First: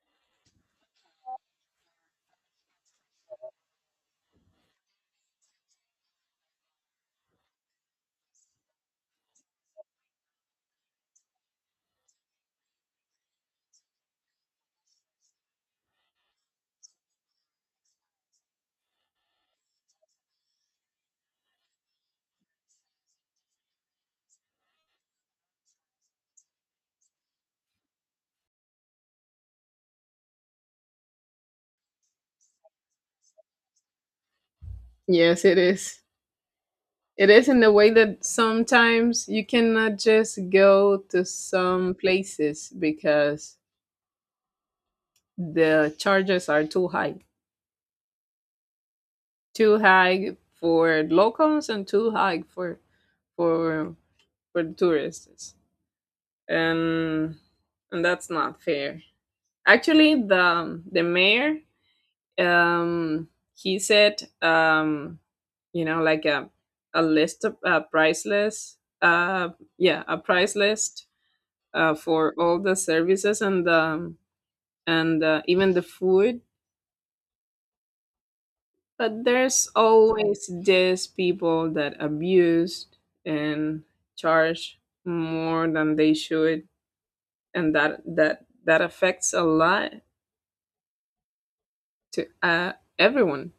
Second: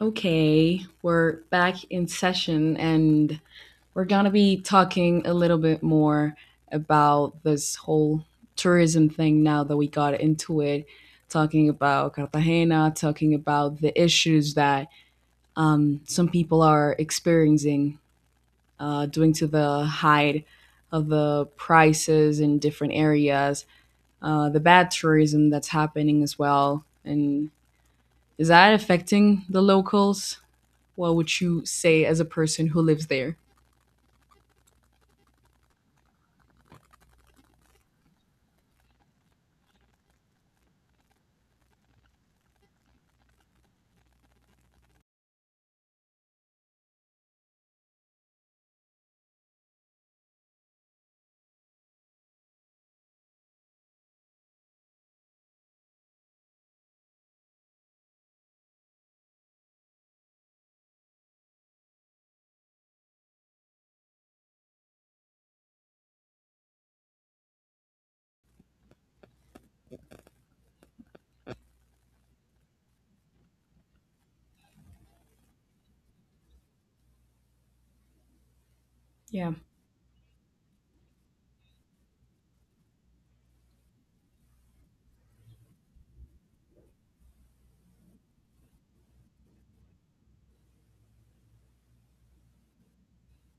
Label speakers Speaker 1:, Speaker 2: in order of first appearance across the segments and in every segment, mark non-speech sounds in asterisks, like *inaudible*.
Speaker 1: Okay, we're back in session and we're gonna be talking a little bit more about this whole tourism thing now that we got into it, talking about Cartagena, talking about the issues that some people are experiencing due to the high of the prices in different areas, the bad tourism that's happening as well. And is that affecting the locals? What would you say as a person who lives there?
Speaker 2: Yes, it is. It is in the way that sometimes you cannot just go to some places because the charges are too high. Too high for locals and too high for for tourists. And and that's not fair. Actually, the mayor um, he said, like a list of price list, yeah, a price list for all the services and even the food. But
Speaker 1: Yeah.
Speaker 2: there's always these people that abuse and charge more than they should, and that affects a lot to everyone.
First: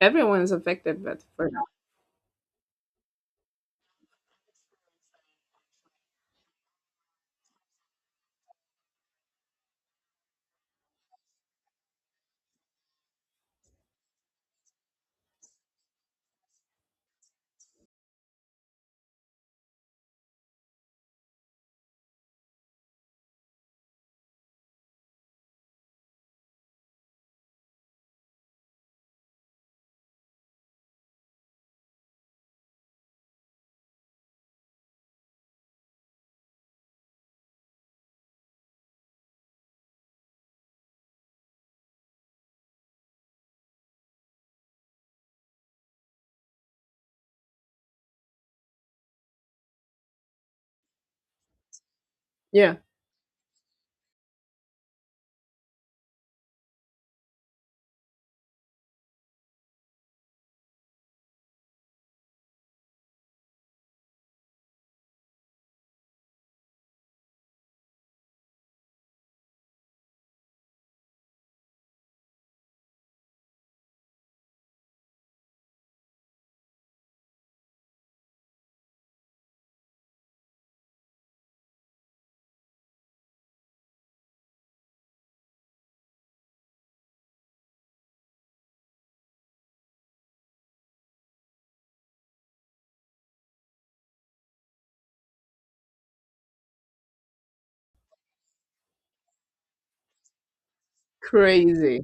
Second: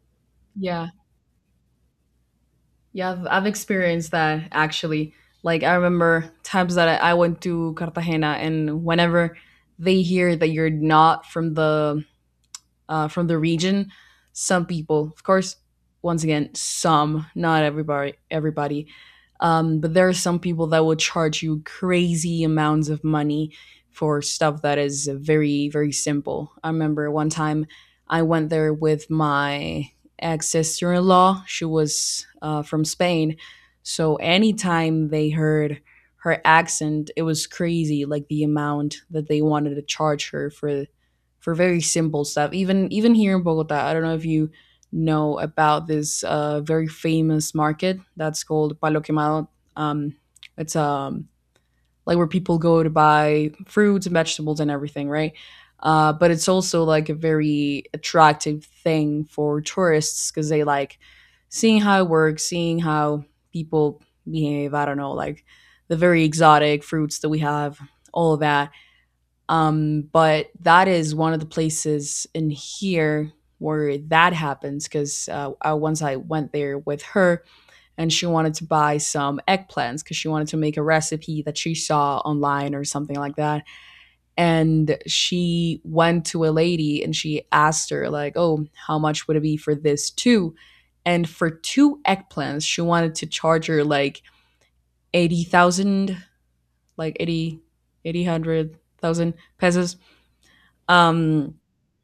Speaker 2: Everyone's
Speaker 1: Yeah.
Speaker 2: affected, but for.
Speaker 1: Yeah. I've experienced that actually. Like, I remember times that I went to Cartagena, and whenever they hear that you're not from the from the region. Some people, of course, once again, some, not everybody, everybody. But there are some people that will charge you crazy amounts of money for stuff that is very, very simple. I remember one time I went there with my ex sister in law. She was from Spain. So anytime they heard her accent, it was crazy, like the amount that they wanted to charge her for very simple stuff. Even here in Bogota, I don't know if you know about this very famous market that's called Palo Quemado. Um, it's like where people
Speaker 2: Yeah.
Speaker 1: go to buy fruits and vegetables and everything, right? But it's also like a very attractive thing for tourists because they like seeing how it works, seeing how people behave. I don't know, like the very exotic fruits that we have, all of that but that is one of the places in here where that happens because once I went there with her and she wanted to buy some eggplants because she wanted to make a recipe that she saw online or something like that. And she went to a lady and she asked her, like, oh, how much would it be for this too? And for two eggplants, she wanted to charge her like 80,000, like eighty, eighty hundred thousand pesos. Um,
Speaker 2: Crazy.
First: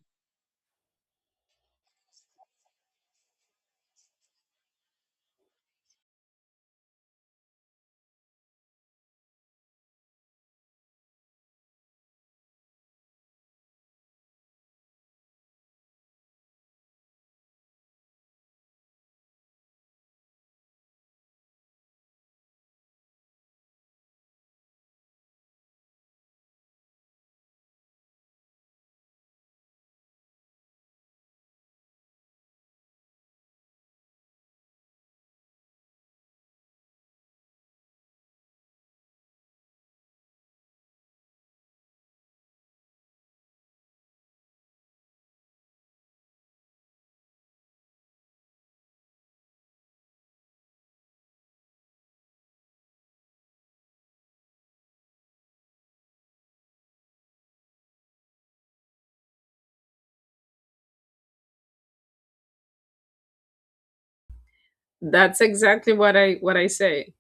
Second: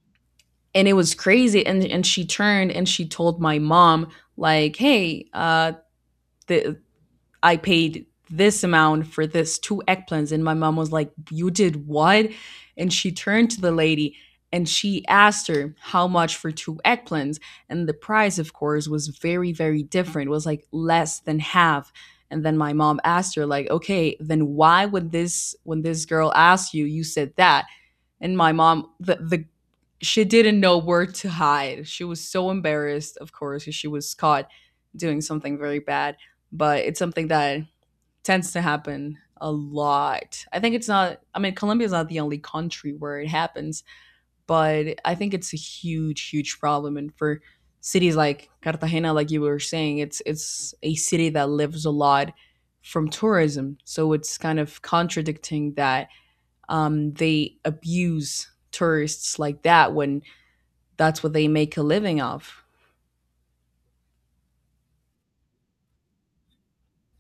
Speaker 1: and it was crazy, and she turned and she told my mom like, hey, the I paid this amount for this two eggplants. And my mom was like, you did what? And she turned to the lady and she asked her how much for two eggplants. And the price, of course, was very, very different. It was like less than half. And then my mom asked her like, okay, then why would this, when this girl asked you, you said that. And my mom, the she didn't know where to hide. She was so embarrassed, of course, 'cause she was caught doing something very bad. But it's something that tends to happen a lot. I think it's not, I mean, Colombia is not the only country where it happens, but I think it's a huge, huge problem. And for cities like Cartagena, like you were saying, it's a city that lives a lot from tourism. So it's kind of contradicting that they abuse tourists like that when that's what they make a living of.
Speaker 2: That's exactly what I say.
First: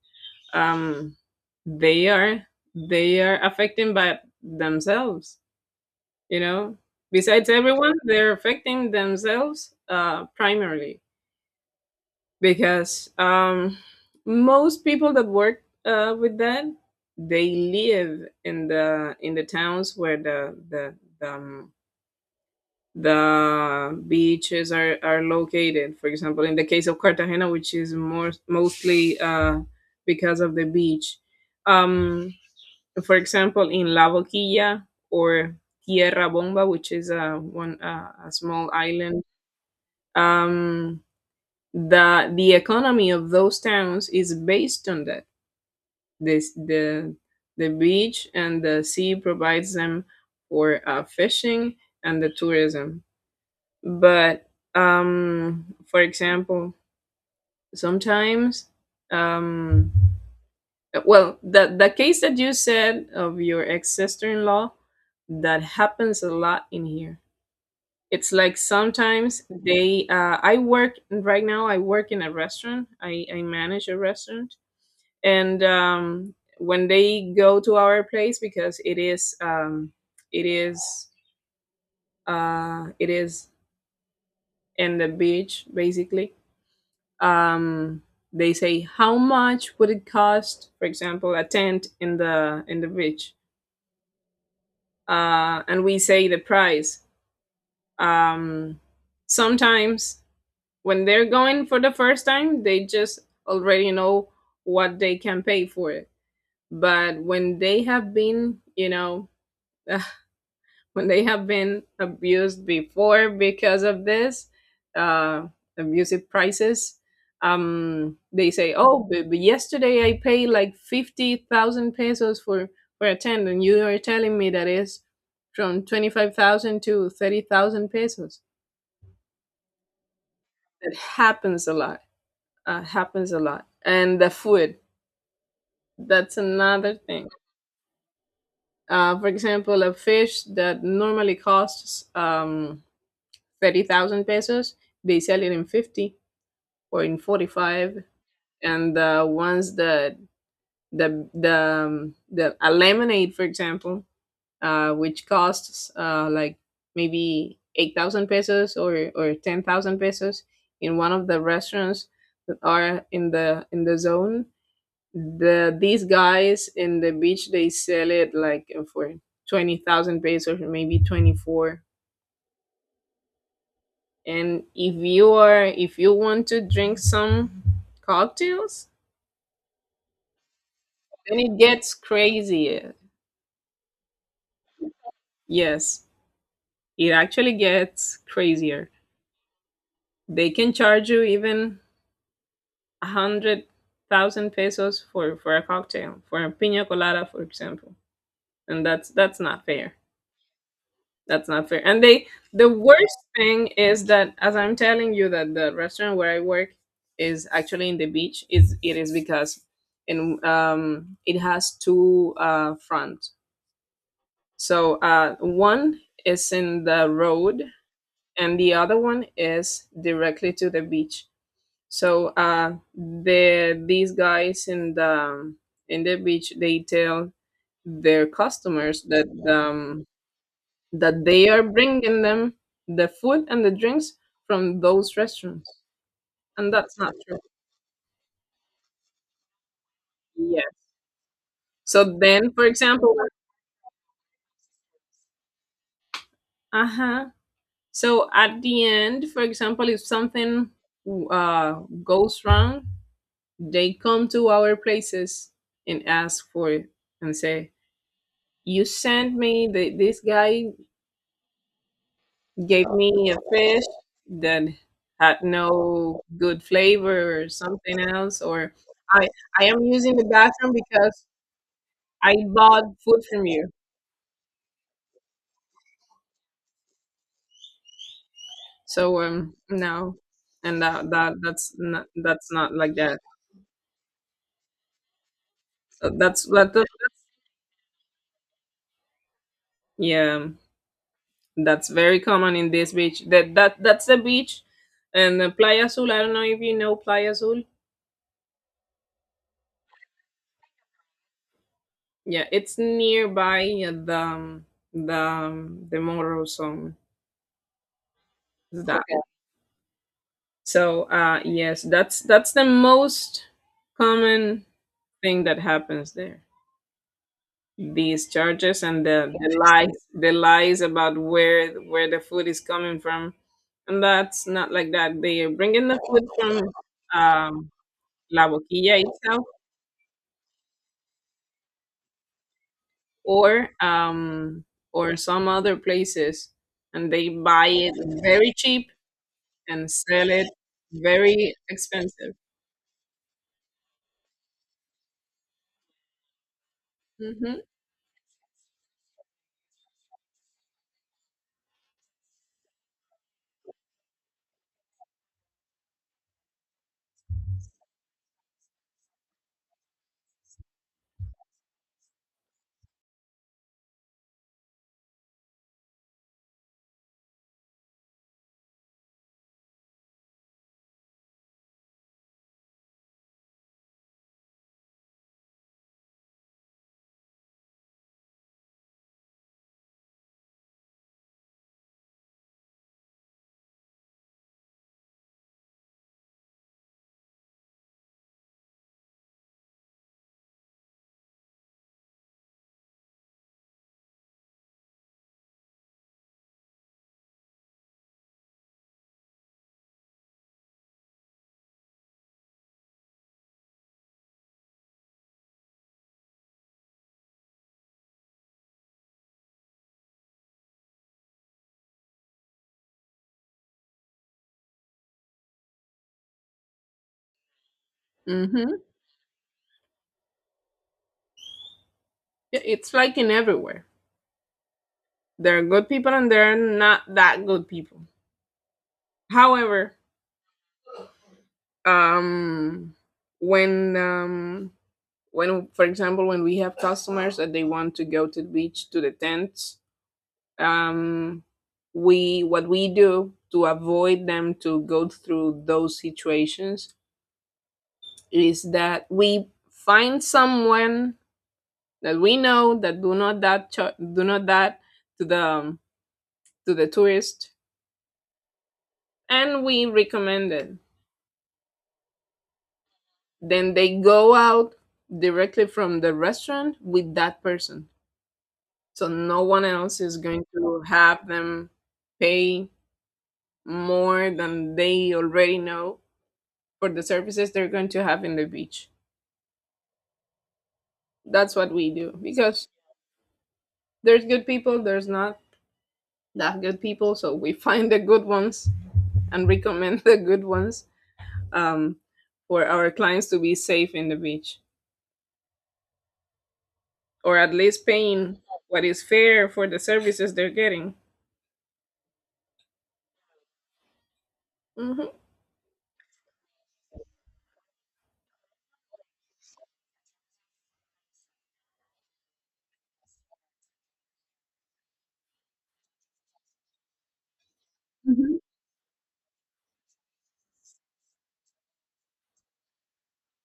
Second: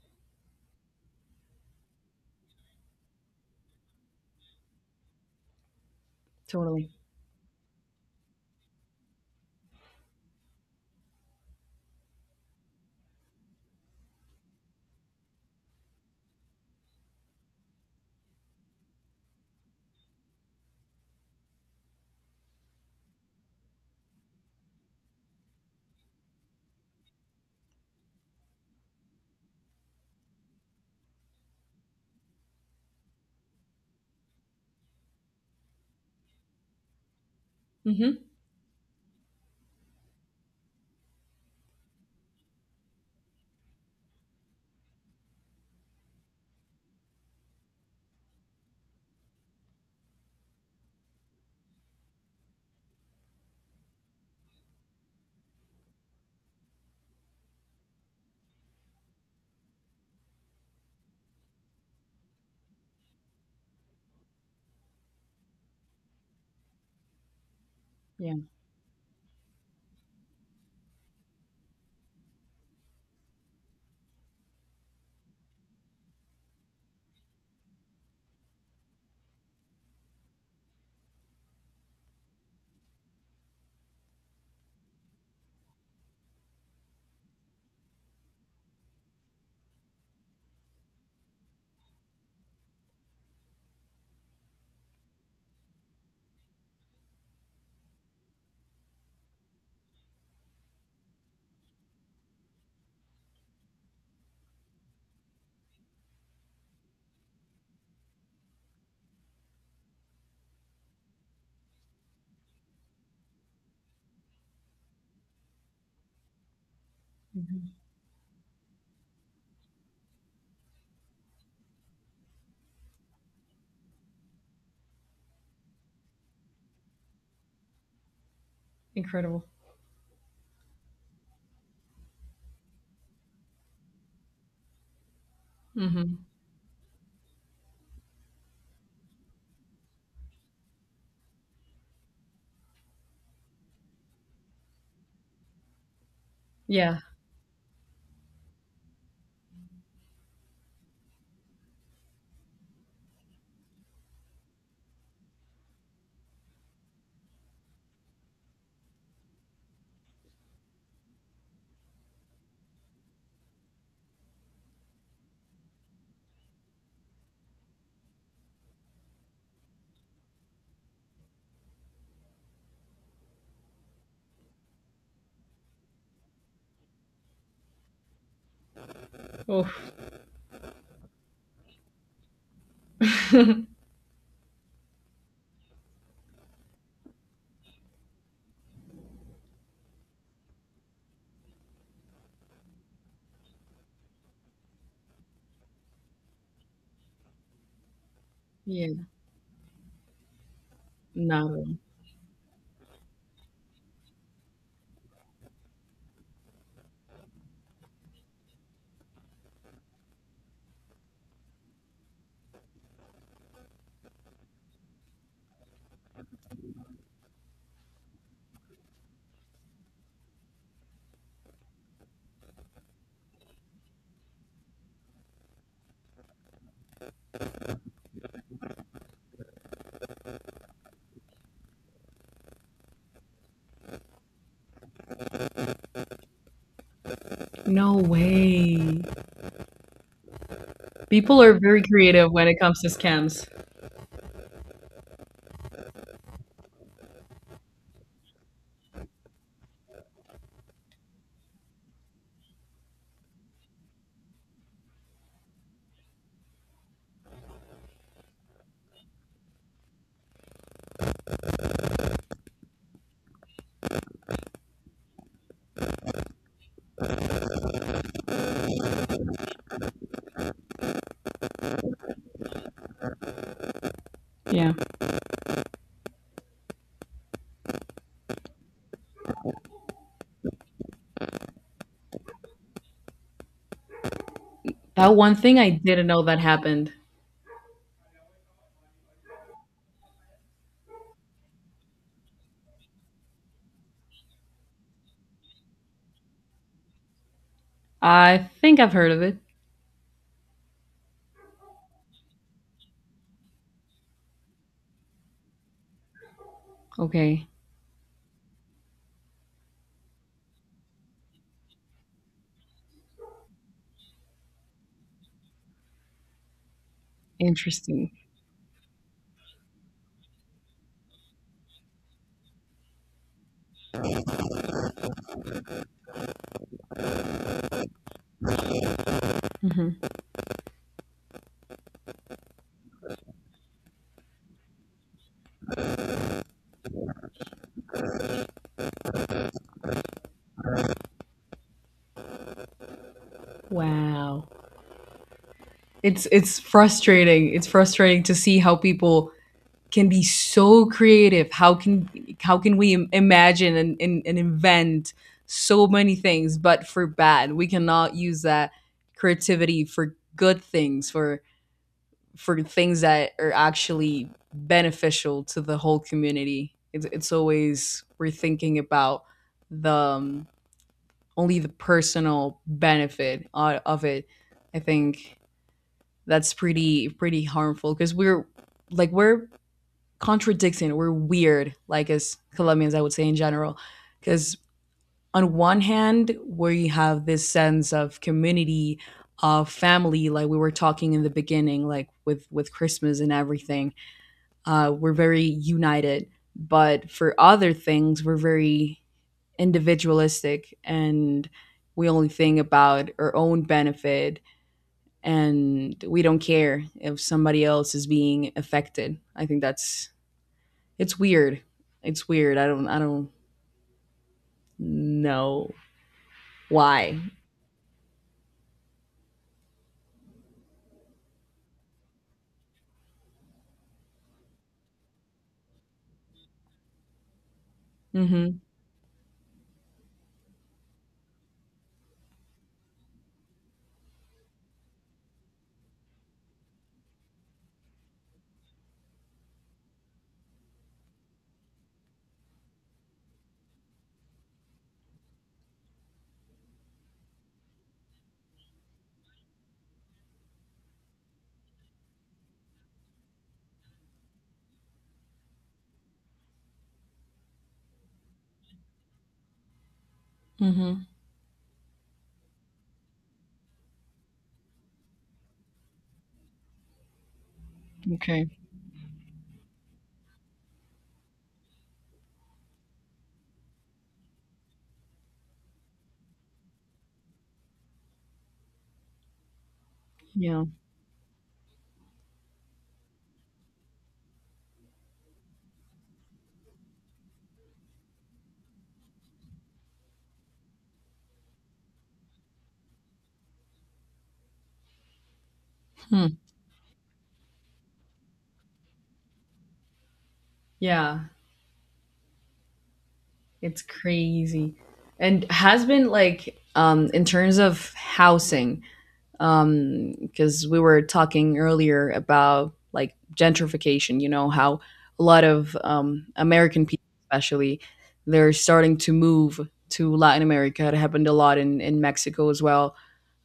Speaker 2: Um, they are they are affecting by themselves. You know,
Speaker 1: Totally.
Speaker 2: Besides everyone, they're affecting themselves primarily because most people that work with that, they live in the towns where the, um, the beaches are located. For example, in the case of Cartagena, which is more mostly because of the beach. Um, for example, in La Boquilla or Tierra Bomba, which is a one uh,
Speaker 1: Mm-hmm.
Speaker 2: a small island, um, the economy of those towns is based on that. This the beach and the sea provides them for fishing and the tourism, but, for example, sometimes, um, well, the case that you said of your ex sister in law, that happens a lot in here. It's
Speaker 1: Yeah.
Speaker 2: like sometimes they. I work right now. I work in a restaurant. I manage a restaurant, and when they go to our place because it is it is it is in the beach basically, um, they say how much would it cost, for example, a tent in the beach, and we say the price. Um, sometimes, when they're going for the first time, they just already know what they can pay for it. But when they have been, *laughs* when they have been abused before because of this, uh, abusive prices.
Speaker 1: Mm-hmm.
Speaker 2: They say, "Oh, but yesterday I paid like 50,000 pesos for a tent, and you are telling me that is from 25,000 to 30,000 pesos."
Speaker 1: Incredible.
Speaker 2: It happens a lot. Happens a lot, and the food.
Speaker 1: Mm-hmm.
Speaker 2: That's another thing. For example, a fish that normally costs 30,000 pesos, they sell it in 50,
Speaker 1: Yeah.
Speaker 2: or in 45. And the ones that the a lemonade, for example, which costs, like maybe 8,000 pesos or 10,000 pesos in one of the restaurants that are in the zone. These guys in the beach, they sell it like for 20,000 pesos, or maybe 24. And if you are if you want to drink some cocktails,
Speaker 1: Oh,
Speaker 2: then it gets crazier. Yes, it actually gets crazier. They can charge you even 100,000 pesos for a cocktail, for a pina colada, for example. And
Speaker 1: yeah.
Speaker 2: that's not fair. That's
Speaker 1: No.
Speaker 2: not fair. And they, the worst thing is that, as I'm telling you, that the restaurant where I work is actually in the beach, is it is because in it has two front. So one is in the road, and the other one is directly to the beach. So these guys in the beach, they tell their customers that they are bringing them the food and the drinks from those restaurants, and that's not true.
Speaker 1: No way.
Speaker 2: Yes.
Speaker 1: People are very
Speaker 2: So
Speaker 1: creative when
Speaker 2: then,
Speaker 1: it
Speaker 2: for
Speaker 1: comes to
Speaker 2: example,
Speaker 1: scams.
Speaker 2: uh-huh, so at the end, for example, if something uh goes wrong, they come to our places and ask for it and say, "You sent me this guy gave me a fish that had no good flavor," or something else, or, i I am using the bathroom because I bought food from you."
Speaker 1: Yeah.
Speaker 2: So no, and that's not like that.
Speaker 1: That one thing I didn't
Speaker 2: So
Speaker 1: know that
Speaker 2: that's that,
Speaker 1: happened.
Speaker 2: yeah, that's very common in this beach. That's the beach, and the Playa Azul. I don't know if you know Playa Azul.
Speaker 1: I think I've heard of it.
Speaker 2: Yeah, it's nearby the um, the Moro song.
Speaker 1: Okay.
Speaker 2: Is that okay, so? Yes, that's the most common thing that happens there.
Speaker 1: Interesting.
Speaker 2: These charges and the lies about where the food is coming from, and that's not like that. They're bringing the food from um La Boquilla itself,
Speaker 1: Mm-hmm.
Speaker 2: or some other places, and they buy it very cheap and sell it very expensive.
Speaker 1: Wow. It's frustrating.
Speaker 2: hmm
Speaker 1: It's frustrating to see how people can be so creative. How can we imagine and invent so many things, but for bad, we cannot use that creativity for good things, for things that are actually beneficial to the whole community. It's always we're thinking about the only the personal benefit of it. I think that's pretty pretty harmful because we're like we're contradicting. We're weird, like as Colombians, I would say in general, because on one hand, we have this sense of community, of family, like we were talking in the beginning, like with Christmas and everything. We're very united, but for other things, we're very individualistic and we only think about our own benefit and we don't care if somebody else is being affected. I think that's it's weird. It's weird. I don't know why.
Speaker 2: hmm it's like, in everywhere, there are good people and there are not that good people.
Speaker 1: Mm-hmm.
Speaker 2: However, um when um when, for example, when we have customers that they want to go to the beach, to the tents, um we what we do to avoid them to go through those situations is that we find someone that we know that do not, do not, that to the, to the tourist, and we recommend it.
Speaker 1: Mm-hmm.
Speaker 2: Then they go out directly from the restaurant with that person.
Speaker 1: Okay.
Speaker 2: So no one else is going to have them pay more than they already know for the services they're going to have in the beach.
Speaker 1: Yeah.
Speaker 2: That's what we do because there's good people, there's not that good people, so we *laughs* find the good ones and recommend the good ones, um, for our clients to be safe in the beach,
Speaker 1: Hmm.
Speaker 2: or at least paying what is fair for the services they're getting.
Speaker 1: Yeah. It's crazy. And has been like in terms of housing, because we were talking earlier about like gentrification, how a lot of American people especially,
Speaker 2: Mhm.
Speaker 1: they're starting to move to Latin America. It happened a lot in Mexico as well.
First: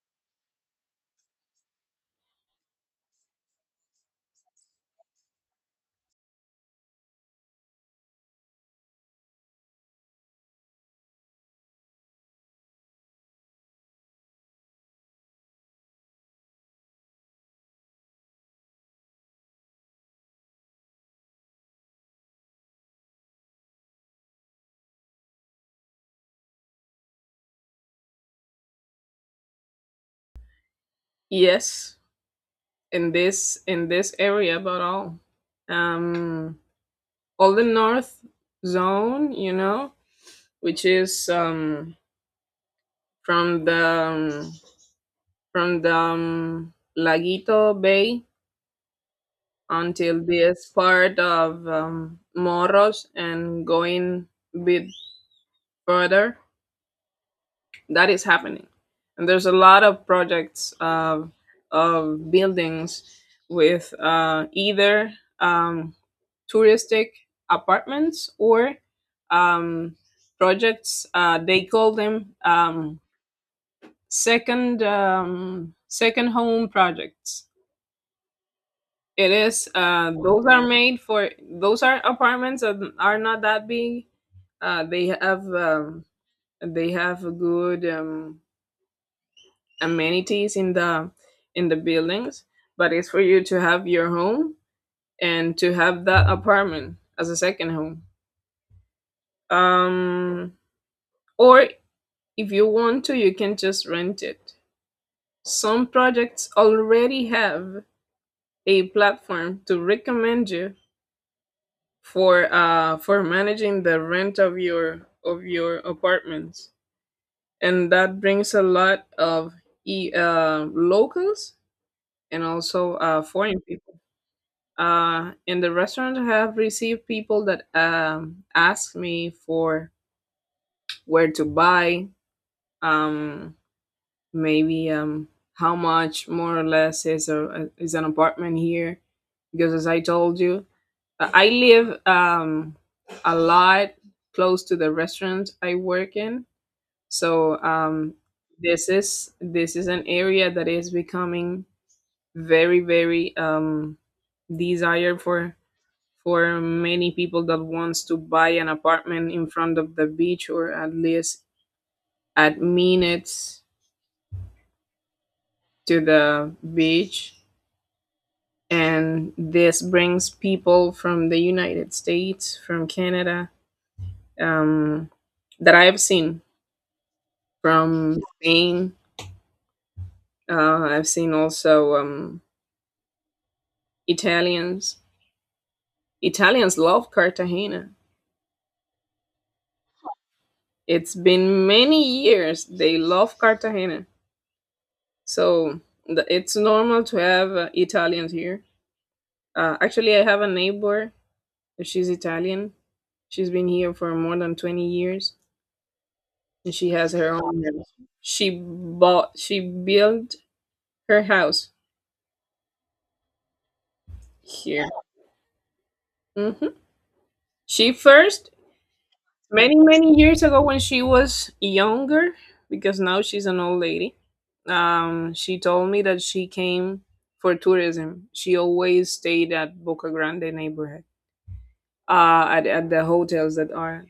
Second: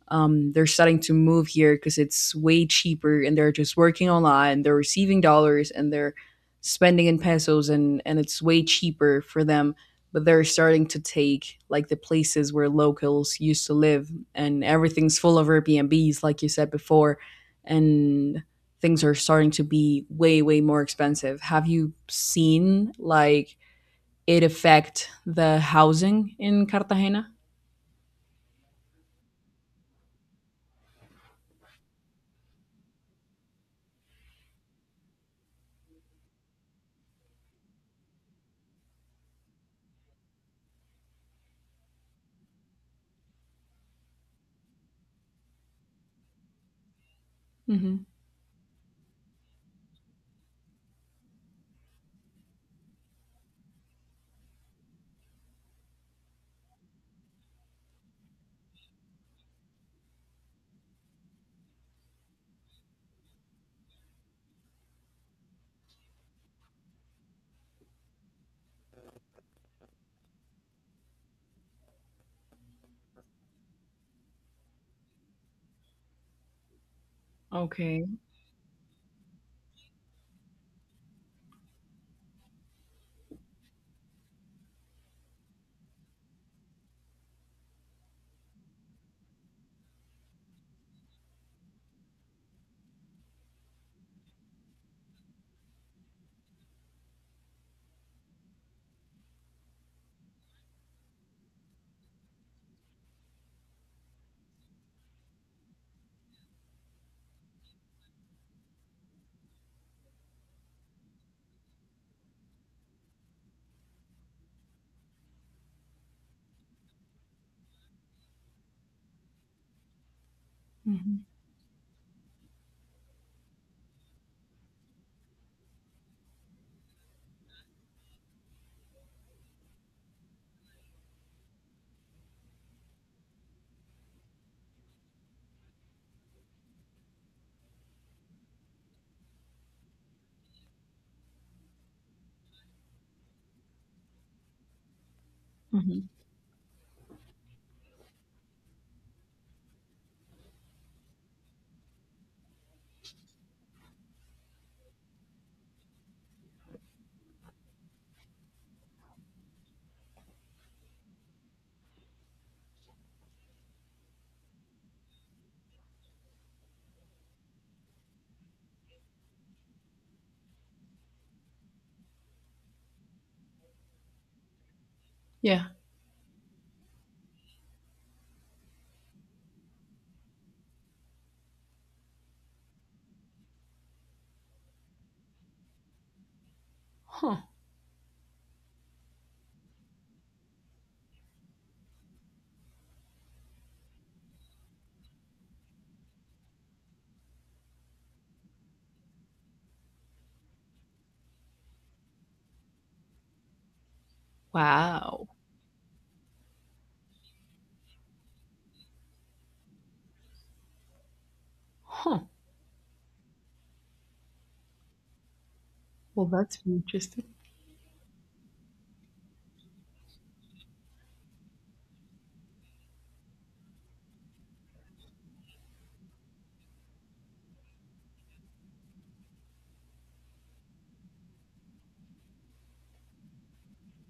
Speaker 1: Um, they're starting to move here because it's way cheaper and they're just working online, they're receiving dollars and they're spending in pesos, and it's way cheaper for them. But they're starting to take like the places where locals used to live and everything's full of airbnbs, like you said before. And things are starting to be way way more expensive. Have you seen like it affect the housing in Cartagena?
Speaker 2: Yes, in this area, but all. Um, all the north zone, which is from the um, from the Laguito
Speaker 1: Mm-hmm.
Speaker 2: Bay until this part of Morros, and going a bit further, that is happening. And there's a lot of projects of buildings with, either um, touristic apartments, or um, projects. They call them, second home projects.
Speaker 1: Okay.
Speaker 2: It is, those are made for, those are apartments that are not that big. Uh, they have um, they have good amenities in the buildings, but it's for you to have your home and to have that apartment as a second home. Um, or, if you want to, you can just rent it. Some projects already have a platform to recommend you for managing the rent of your apartments. And that brings a lot of
Speaker 1: Mm-hmm.
Speaker 2: locals, and also foreign people. And the restaurants have received people that, ask me for where to buy, um, maybe how much more or less is is an apartment here, because as I told you, I live a lot close to the restaurant I
Speaker 1: Mm-hmm.
Speaker 2: work in. So this is an area that is becoming very, very desired for many people that wants to buy an apartment in front of the beach, or at least at minutes to the beach. And this brings people from the United States, from Canada, um,
Speaker 1: Yeah.
Speaker 2: that I've seen, from Spain. I've seen also, Italians. Italians love
Speaker 1: Huh.
Speaker 2: Cartagena. It's been many years they love Cartagena, so it's normal to have, Italians here. Actually, I have a neighbor. She's Italian. She's been here for more than twenty
Speaker 1: Wow.
Speaker 2: years and she has her own house. She bought, she built her house
Speaker 1: Huh.
Speaker 2: here.
Speaker 1: Well, that's
Speaker 2: hmm
Speaker 1: interesting.
Speaker 2: She first, many, many years ago when she was younger, because now she's an old lady, she told me that she came for tourism. She always stayed at Boca Grande neighborhood, at the hotels that are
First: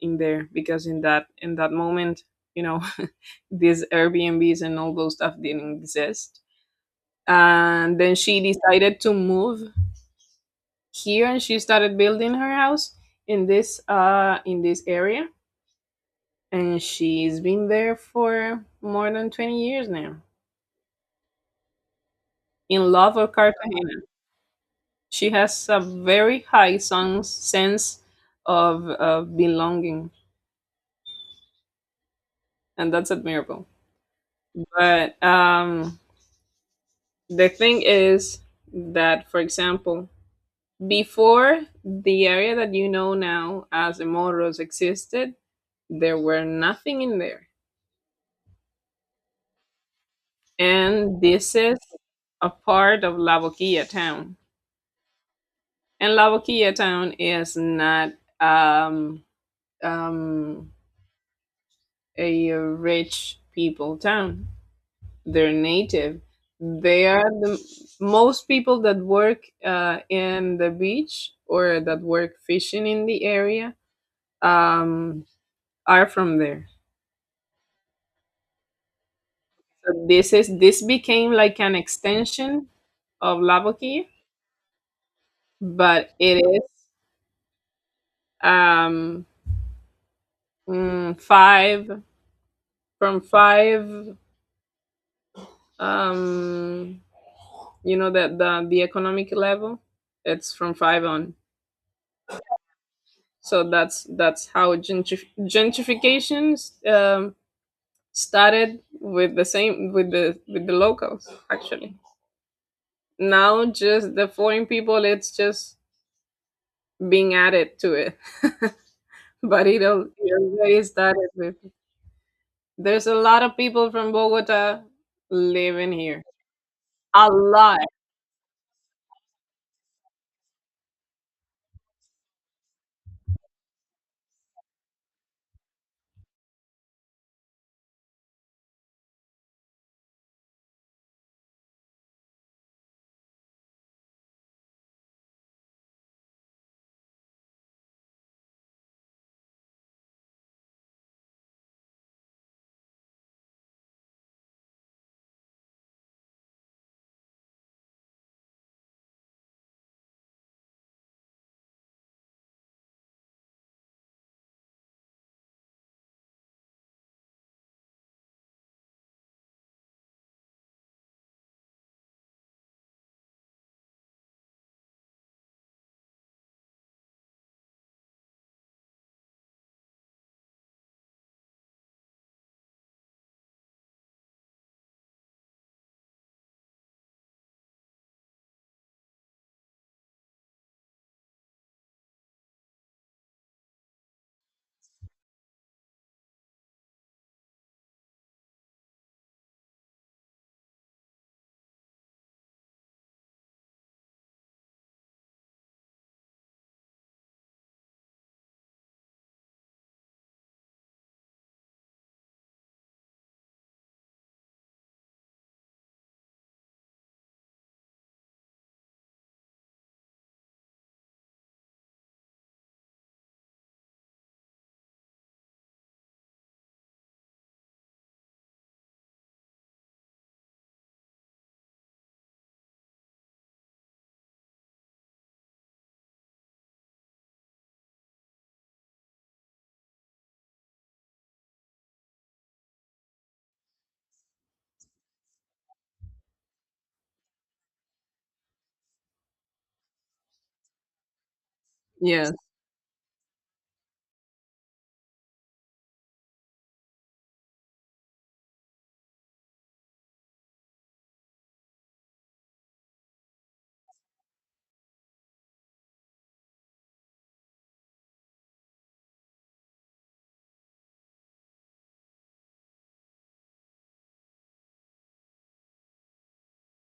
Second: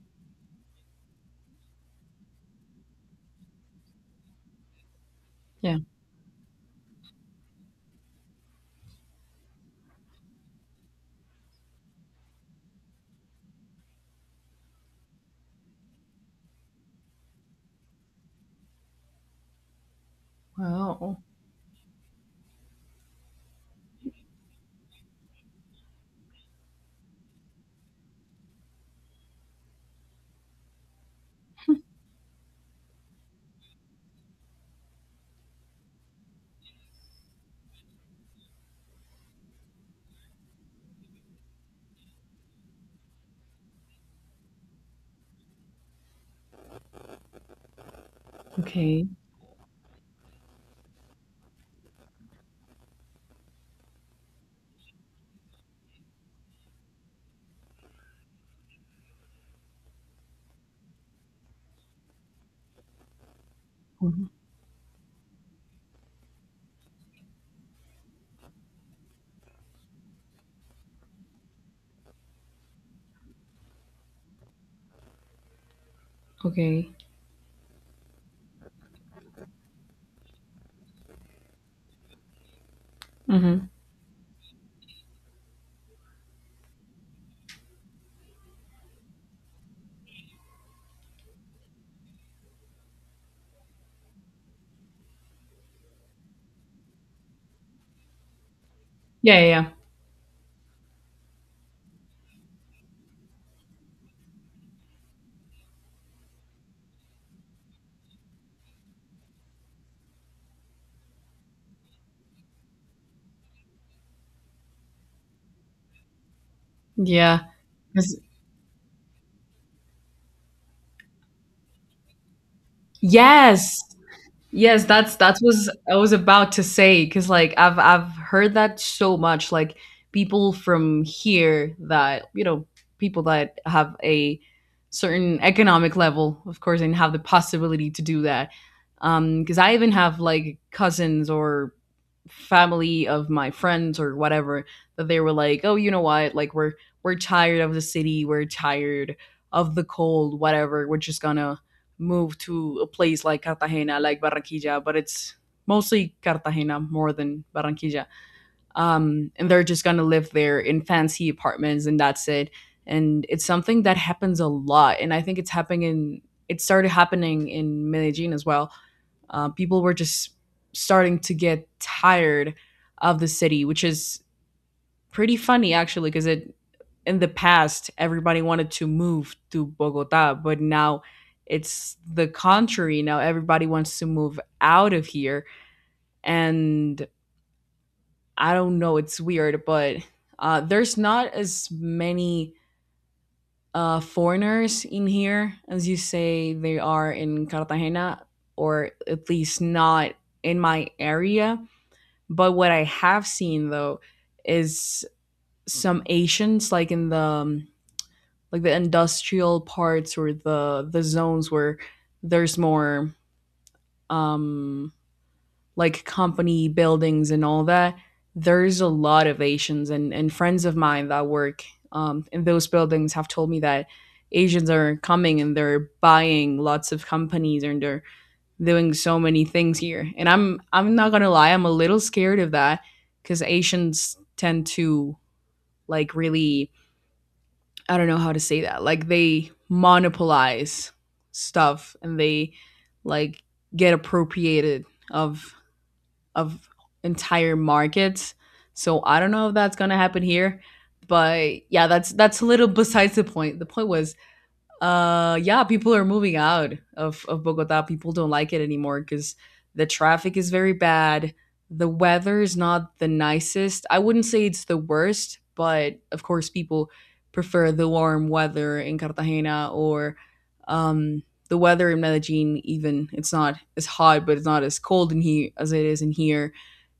Speaker 2: in there, because in that, moment, you know, *laughs* these Airbnbs and all those stuff
Speaker 1: Yeah.
Speaker 2: didn't exist, and then she decided to move here, and she started building her house in this area, and she's been there for more than 20 years now,
Speaker 1: Wow.
Speaker 2: in love of Cartagena. She has a very high song sense of belonging, and that's admirable. But the thing is that, for example, before the area that you know now as the Morros existed, there were nothing in there.
Speaker 1: Okay.
Speaker 2: And this is a part of La Boquilla town. And La Boquilla town is not, um, um, a rich people
Speaker 1: Mhm.
Speaker 2: town. They're native. They are the most people that work, in the beach, or that work fishing in the area, um, are from there.
Speaker 1: Okay.
Speaker 2: So this is this became like an extension of
Speaker 1: Hmm.
Speaker 2: Lavoisier, but it is um five, from five, um you know that the economic
Speaker 1: Yeah. Yeah. Yeah.
Speaker 2: level, it's from five on. So that's how gentrification um, started, with the same, with the locals actually. Now just the foreign people, it's just being
Speaker 1: Yeah.
Speaker 2: added to it.
Speaker 1: 'Cause-
Speaker 2: *laughs* But it'll raise that, everything. There's a lot of
Speaker 1: Yes.
Speaker 2: people from Bogota
Speaker 1: Yes. That's that was
Speaker 2: living
Speaker 1: I was
Speaker 2: here.
Speaker 1: about to say because
Speaker 2: A
Speaker 1: like I've
Speaker 2: lot.
Speaker 1: I've heard that so much. Like people from here that you know, people that have a certain economic level, of course, and have the possibility to do that. Because I even have like cousins or family of my friends or whatever, that they were like, "Oh, you know what? Like we're tired of the city, we're tired of the cold, whatever. We're just going to move to a place like Cartagena, like Barranquilla, but it's mostly Cartagena more than Barranquilla. And they're just going to live there in fancy apartments and that's it." And it's something that happens a lot. And I think it's happening it started happening in Medellin as well. Uh, people were just starting to get tired of the city, which is pretty funny actually, because it in the past everybody wanted to move to Bogota, but now it's the contrary. Now everybody wants to move out of here, and I don't know, it's weird, but there's not as many foreigners in here as you say they are in Cartagena, or at least not in my area. But what I have seen though is some Asians, like in the like the industrial parts or the zones where there's more um like company buildings and all that. There's a lot of Asians, and friends of mine that work in those buildings have told me that Asians are coming and they're buying lots of companies and they're doing so many things here. And I'm not gonna lie, I'm a little scared of that because Asians tend to like really I don't know how to say that. Like they monopolize stuff and they like get appropriated of of entire markets. So I don't know if that's gonna happen here. But yeah,
Speaker 2: Yes.
Speaker 1: that's a little besides the point. The point was yeah, people are moving out of Bogota. People don't like it anymore because the traffic is very bad. The weather is not the nicest. I wouldn't say it's the worst, but of course, people prefer the warm weather in Cartagena or um, the weather in Medellin. Even it's not as hot, but it's not as cold in here as it is in here.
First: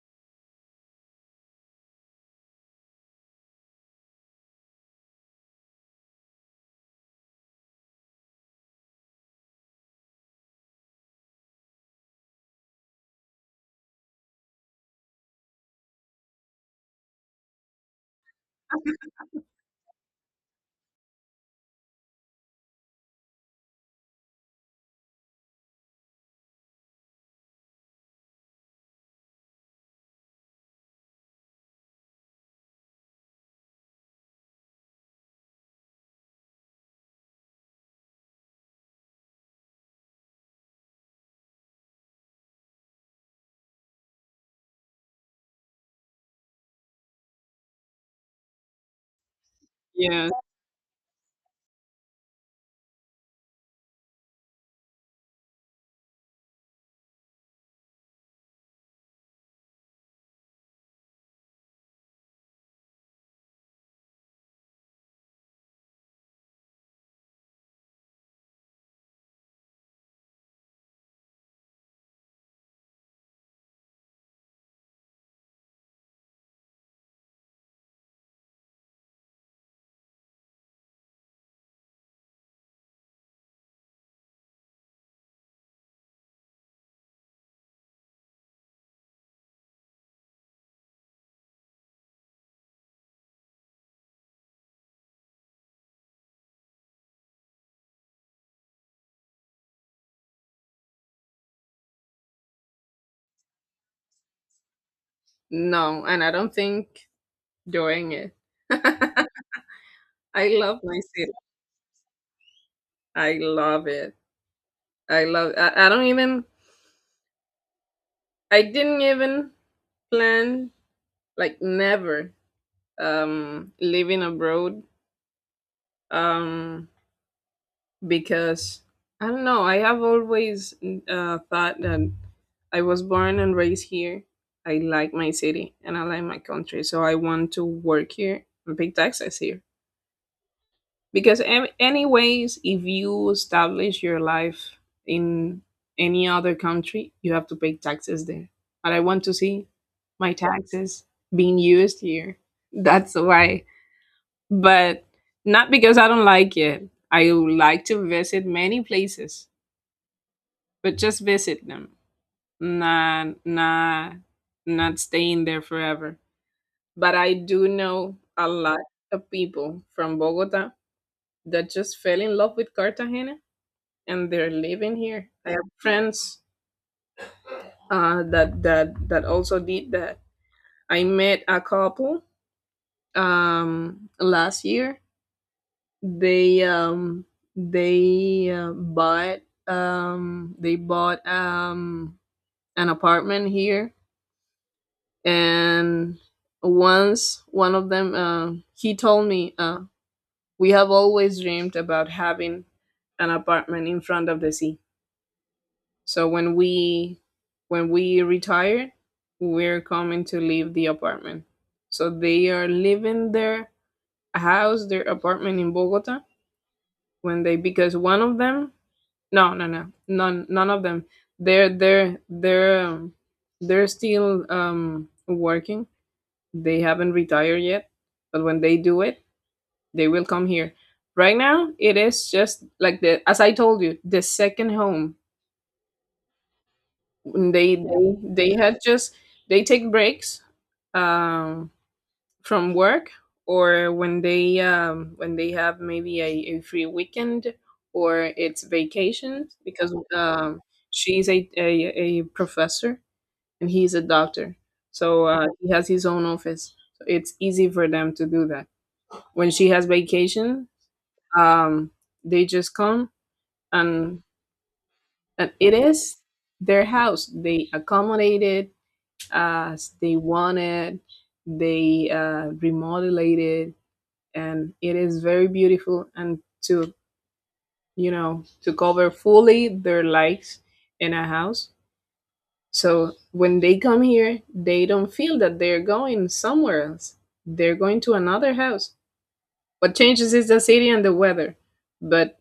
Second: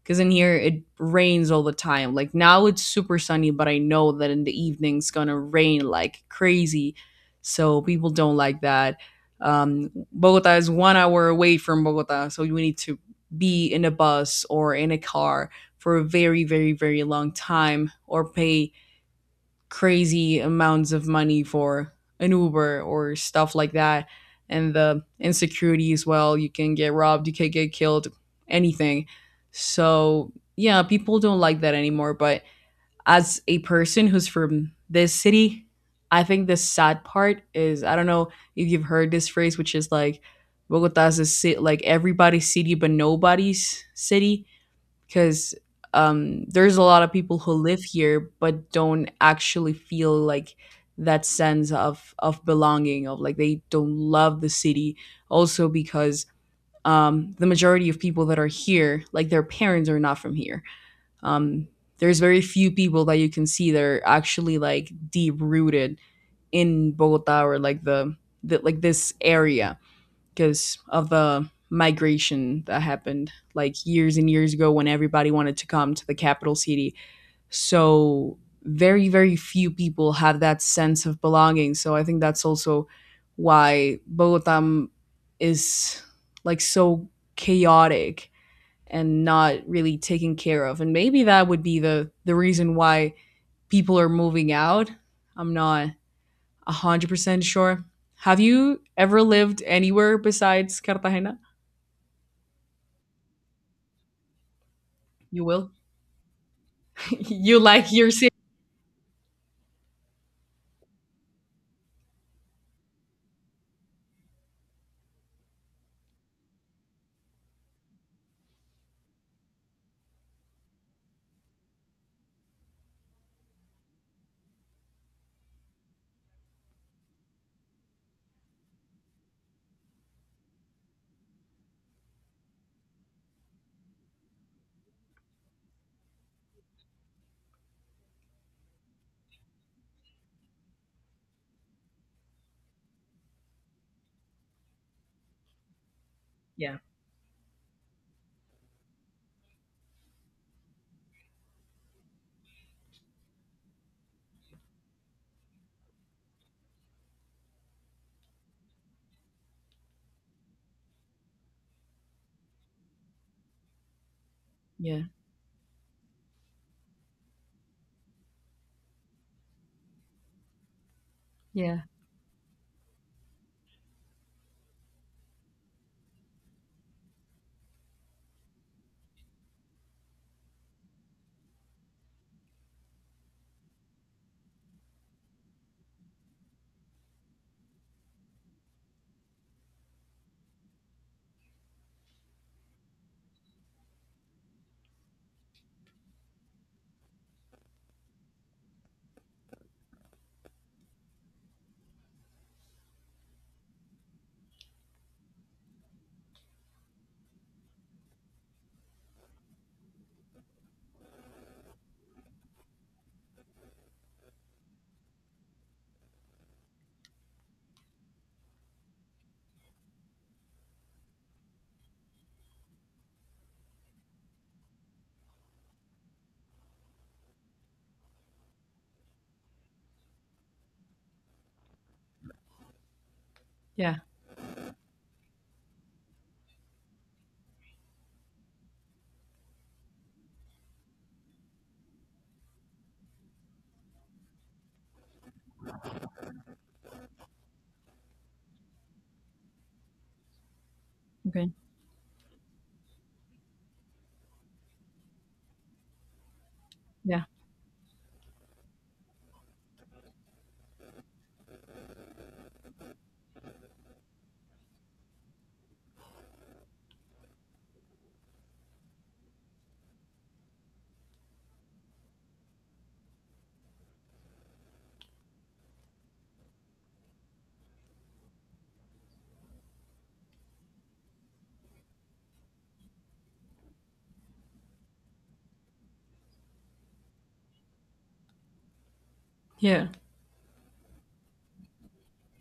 Speaker 1: Because in here it rains all the time. Like now it's super sunny, but I know that in the evening it's gonna rain like crazy, so people don't like that. Bogota is 1 hour away from Bogota, so you need to be in a bus or in a car for a very, very, very long time, or pay crazy amounts of money for an Uber or stuff like that. And the insecurity as well. You can get robbed, you can get killed, anything. So, yeah, people don't like that anymore. But as a person who's from this city, I think the sad part is I don't know if you've heard this phrase, which is like Bogota's a city, like everybody's city, but nobody's city, because there's a lot of people who live here but don't actually feel
Speaker 2: Yes.
Speaker 1: like that sense of belonging, of like they don't love the city. Also because the majority of people that are here, like their parents, are not from here. um there's very few people that you can see that are actually like deep rooted in Bogota or like the like this area because of the migration that happened like years and years ago when everybody wanted to come to the capital city. So very very few people have that sense of belonging. So I think that's also why Bogota is like so chaotic and not really taken care of. And maybe that would be the reason why people are moving out. I'm not 100% sure. Have you ever lived anywhere besides Cartagena? You will.
Speaker 2: No, and I don't think
Speaker 1: *laughs* You like your
Speaker 2: doing
Speaker 1: city?
Speaker 2: it. *laughs* I love my city. I love it. I don't even I didn't even plan, like, never living abroad. Um because I don't know. I have always thought that I was born and raised here. I like my city and I like my country, so I want to work here and pay taxes here. Because anyways, if you establish your life in any other
Speaker 1: Yeah.
Speaker 2: country, you have to pay taxes there. And I want to see my taxes being used here. That's why. But not because I don't like it. I would like to visit many places but just visit them, not not
Speaker 1: Yeah.
Speaker 2: staying there forever. But I do know a lot of people from Bogota that
Speaker 1: Yeah.
Speaker 2: just fell in love with Cartagena and they're living here. I have friends that also did that. I met a couple last year. They they bought they bought an apartment here. And once one of them, he told me, we have always dreamed about having an apartment in front of the sea, so when we retire, we're coming to leave the apartment. So they are leaving their house, their apartment in Bogota. When they, because one of them, no, none of them, they're they're they're um, they're still working. They haven't retired yet, but when they do it, they will come here. Right now, it is just like the, as I told you,
Speaker 1: Yeah.
Speaker 2: the second home. They had just, they take breaks um, from work, or when they have maybe a free weekend, or it's vacation because she's
Speaker 1: Okay.
Speaker 2: a professor and he's a doctor, so he has his own office, so
Speaker 1: Yeah.
Speaker 2: it's easy for them to do that. When she has vacation, um, they just come, and, and it is their house. They accommodate it as they want it. They remodulate it, and it is very beautiful. And to, you know, to cover fully their lives in a house. So when they come here, they don't feel that they're going somewhere else. They're going to another house.
Speaker 1: Yeah.
Speaker 2: What changes is the city and the weather, but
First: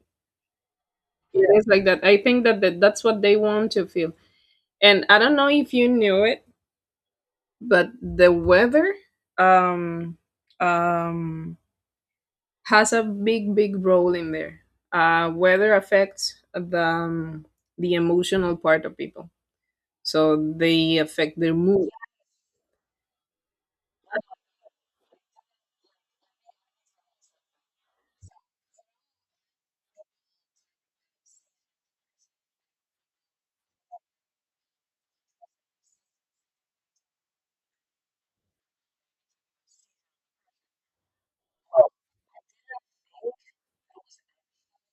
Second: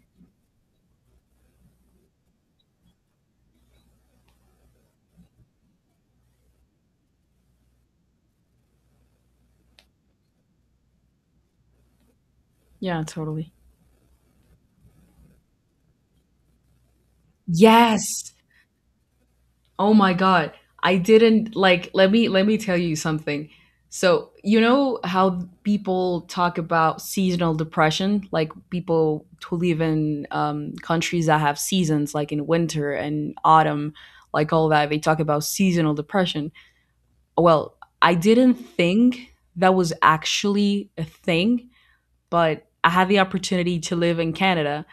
Speaker 2: it is like that. I think that, that's what they want to feel. And I don't know if you knew it, but the weather, um, um, has
Speaker 1: Yeah,
Speaker 2: a
Speaker 1: totally.
Speaker 2: big, big role in there. Weather affects the
Speaker 1: Yes.
Speaker 2: emotional part of people,
Speaker 1: Oh my
Speaker 2: so
Speaker 1: God. I
Speaker 2: they affect their
Speaker 1: didn't
Speaker 2: mood.
Speaker 1: like, let me tell you something. So, you know how people talk about seasonal depression, like people who live in countries that have seasons, like in winter and autumn, like all that, they talk about seasonal depression. Well, I didn't think that was actually a thing, but I had the opportunity to live in Canada,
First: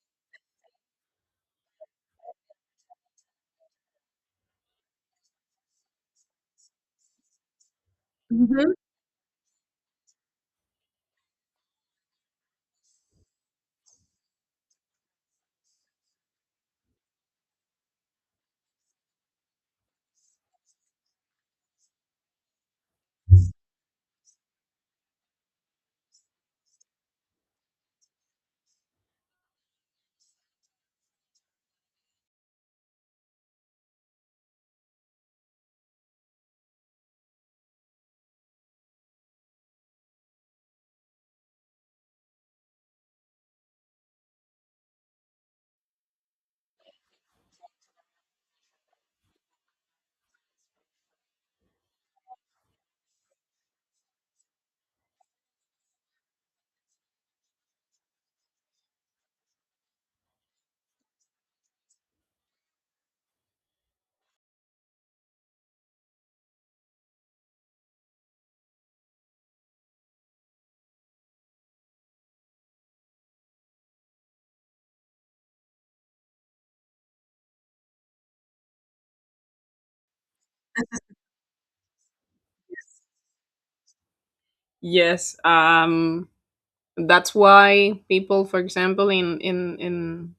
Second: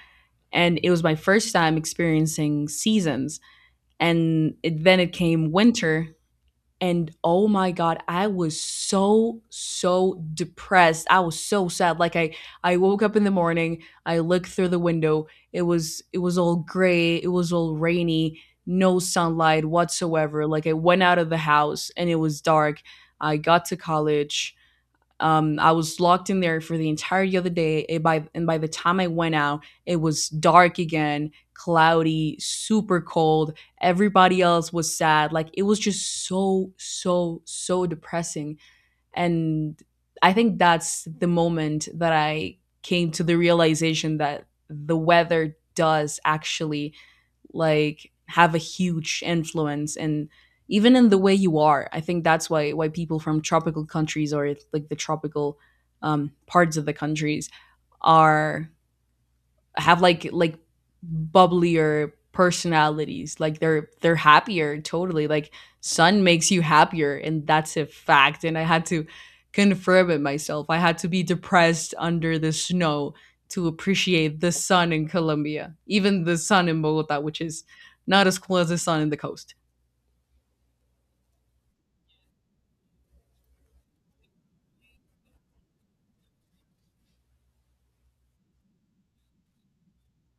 Speaker 1: and it was my first time experiencing seasons. And then it came winter, and oh my God, I was
Speaker 2: Mhm.
Speaker 1: so, so depressed. I was so sad. Like I woke up in the morning, I looked through the window. It was all gray, it was all rainy, no sunlight whatsoever. Like I went out of the house and it was dark. I got to college, I was locked in there for the entirety of the day. And by the time I went out, it was dark again, cloudy, super cold. Everybody else was sad. Like it was just so, so, so depressing. And I think that's the moment that I came to the realization that the weather does actually like have a huge influence, and even in the way you are. I think that's why people from tropical countries, or like the tropical parts of the countries, are, have like bubblier personalities. Like they're happier, totally. Like sun makes you happier, and that's a fact. And I had to confirm it myself. I had to be depressed under the snow to appreciate the sun in Colombia, even the sun in Bogota, which is not as cool as the sun in the coast.
Speaker 2: Yes, that's why people, for example, in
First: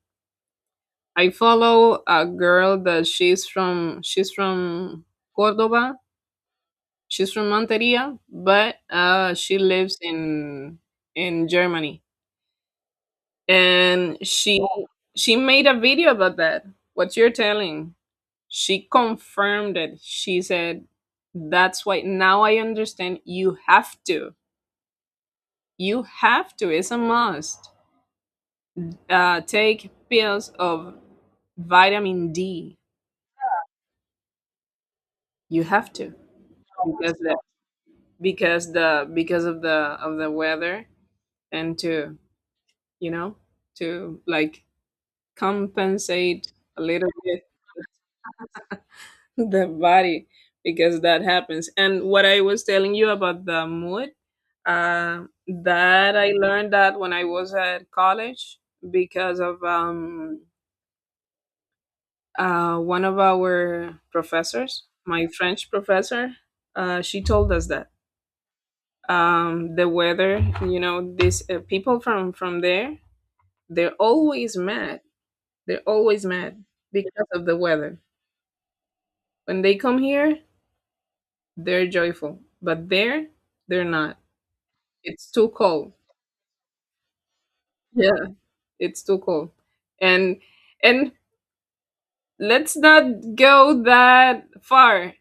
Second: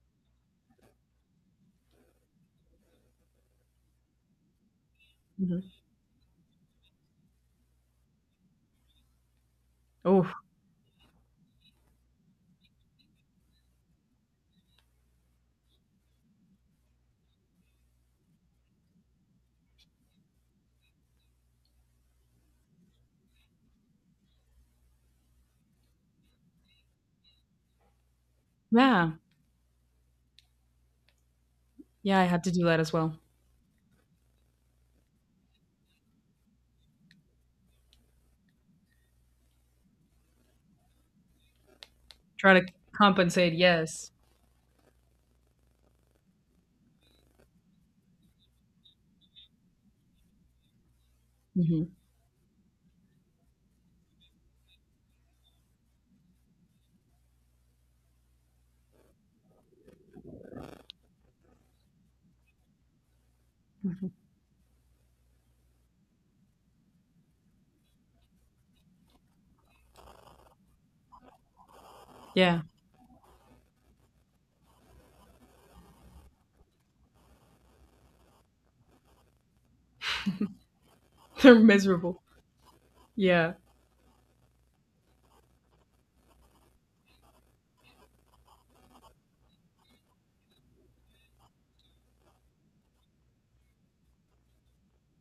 Speaker 2: I follow a girl that she's from
Speaker 1: Mhm.
Speaker 2: Cordoba. She's from Monteria, but, she lives
Speaker 1: Oof.
Speaker 2: in Germany, and she made a video about that, what you're telling. She confirmed it. She said, "That's why now I understand you have to. You have to, it's a must,
Speaker 1: Yeah.
Speaker 2: take pills of
Speaker 1: Yeah, I
Speaker 2: vitamin
Speaker 1: had to do
Speaker 2: D.
Speaker 1: that as well.
Speaker 2: You have to, because the because the because of the weather, and to,
Speaker 1: Try to
Speaker 2: you know,
Speaker 1: compensate, yes.
Speaker 2: to, like, compensate a little bit, *laughs* the body, because that happens.
Speaker 1: Mhm,
Speaker 2: And what I was telling you about the mood, uh, that I learned that when I was at college because of one of our
Speaker 1: mhm.
Speaker 2: professors, my French professor, she told us that, the weather, you know, these, people
Speaker 1: Yeah,
Speaker 2: from there, they're always mad. They're always mad because of the weather. When they come here,
Speaker 1: *laughs* they're
Speaker 2: they're
Speaker 1: miserable.
Speaker 2: joyful, but there,
Speaker 1: Yeah,
Speaker 2: they're not. It's too cold. Yeah, it's too cold. And and let's not go that far.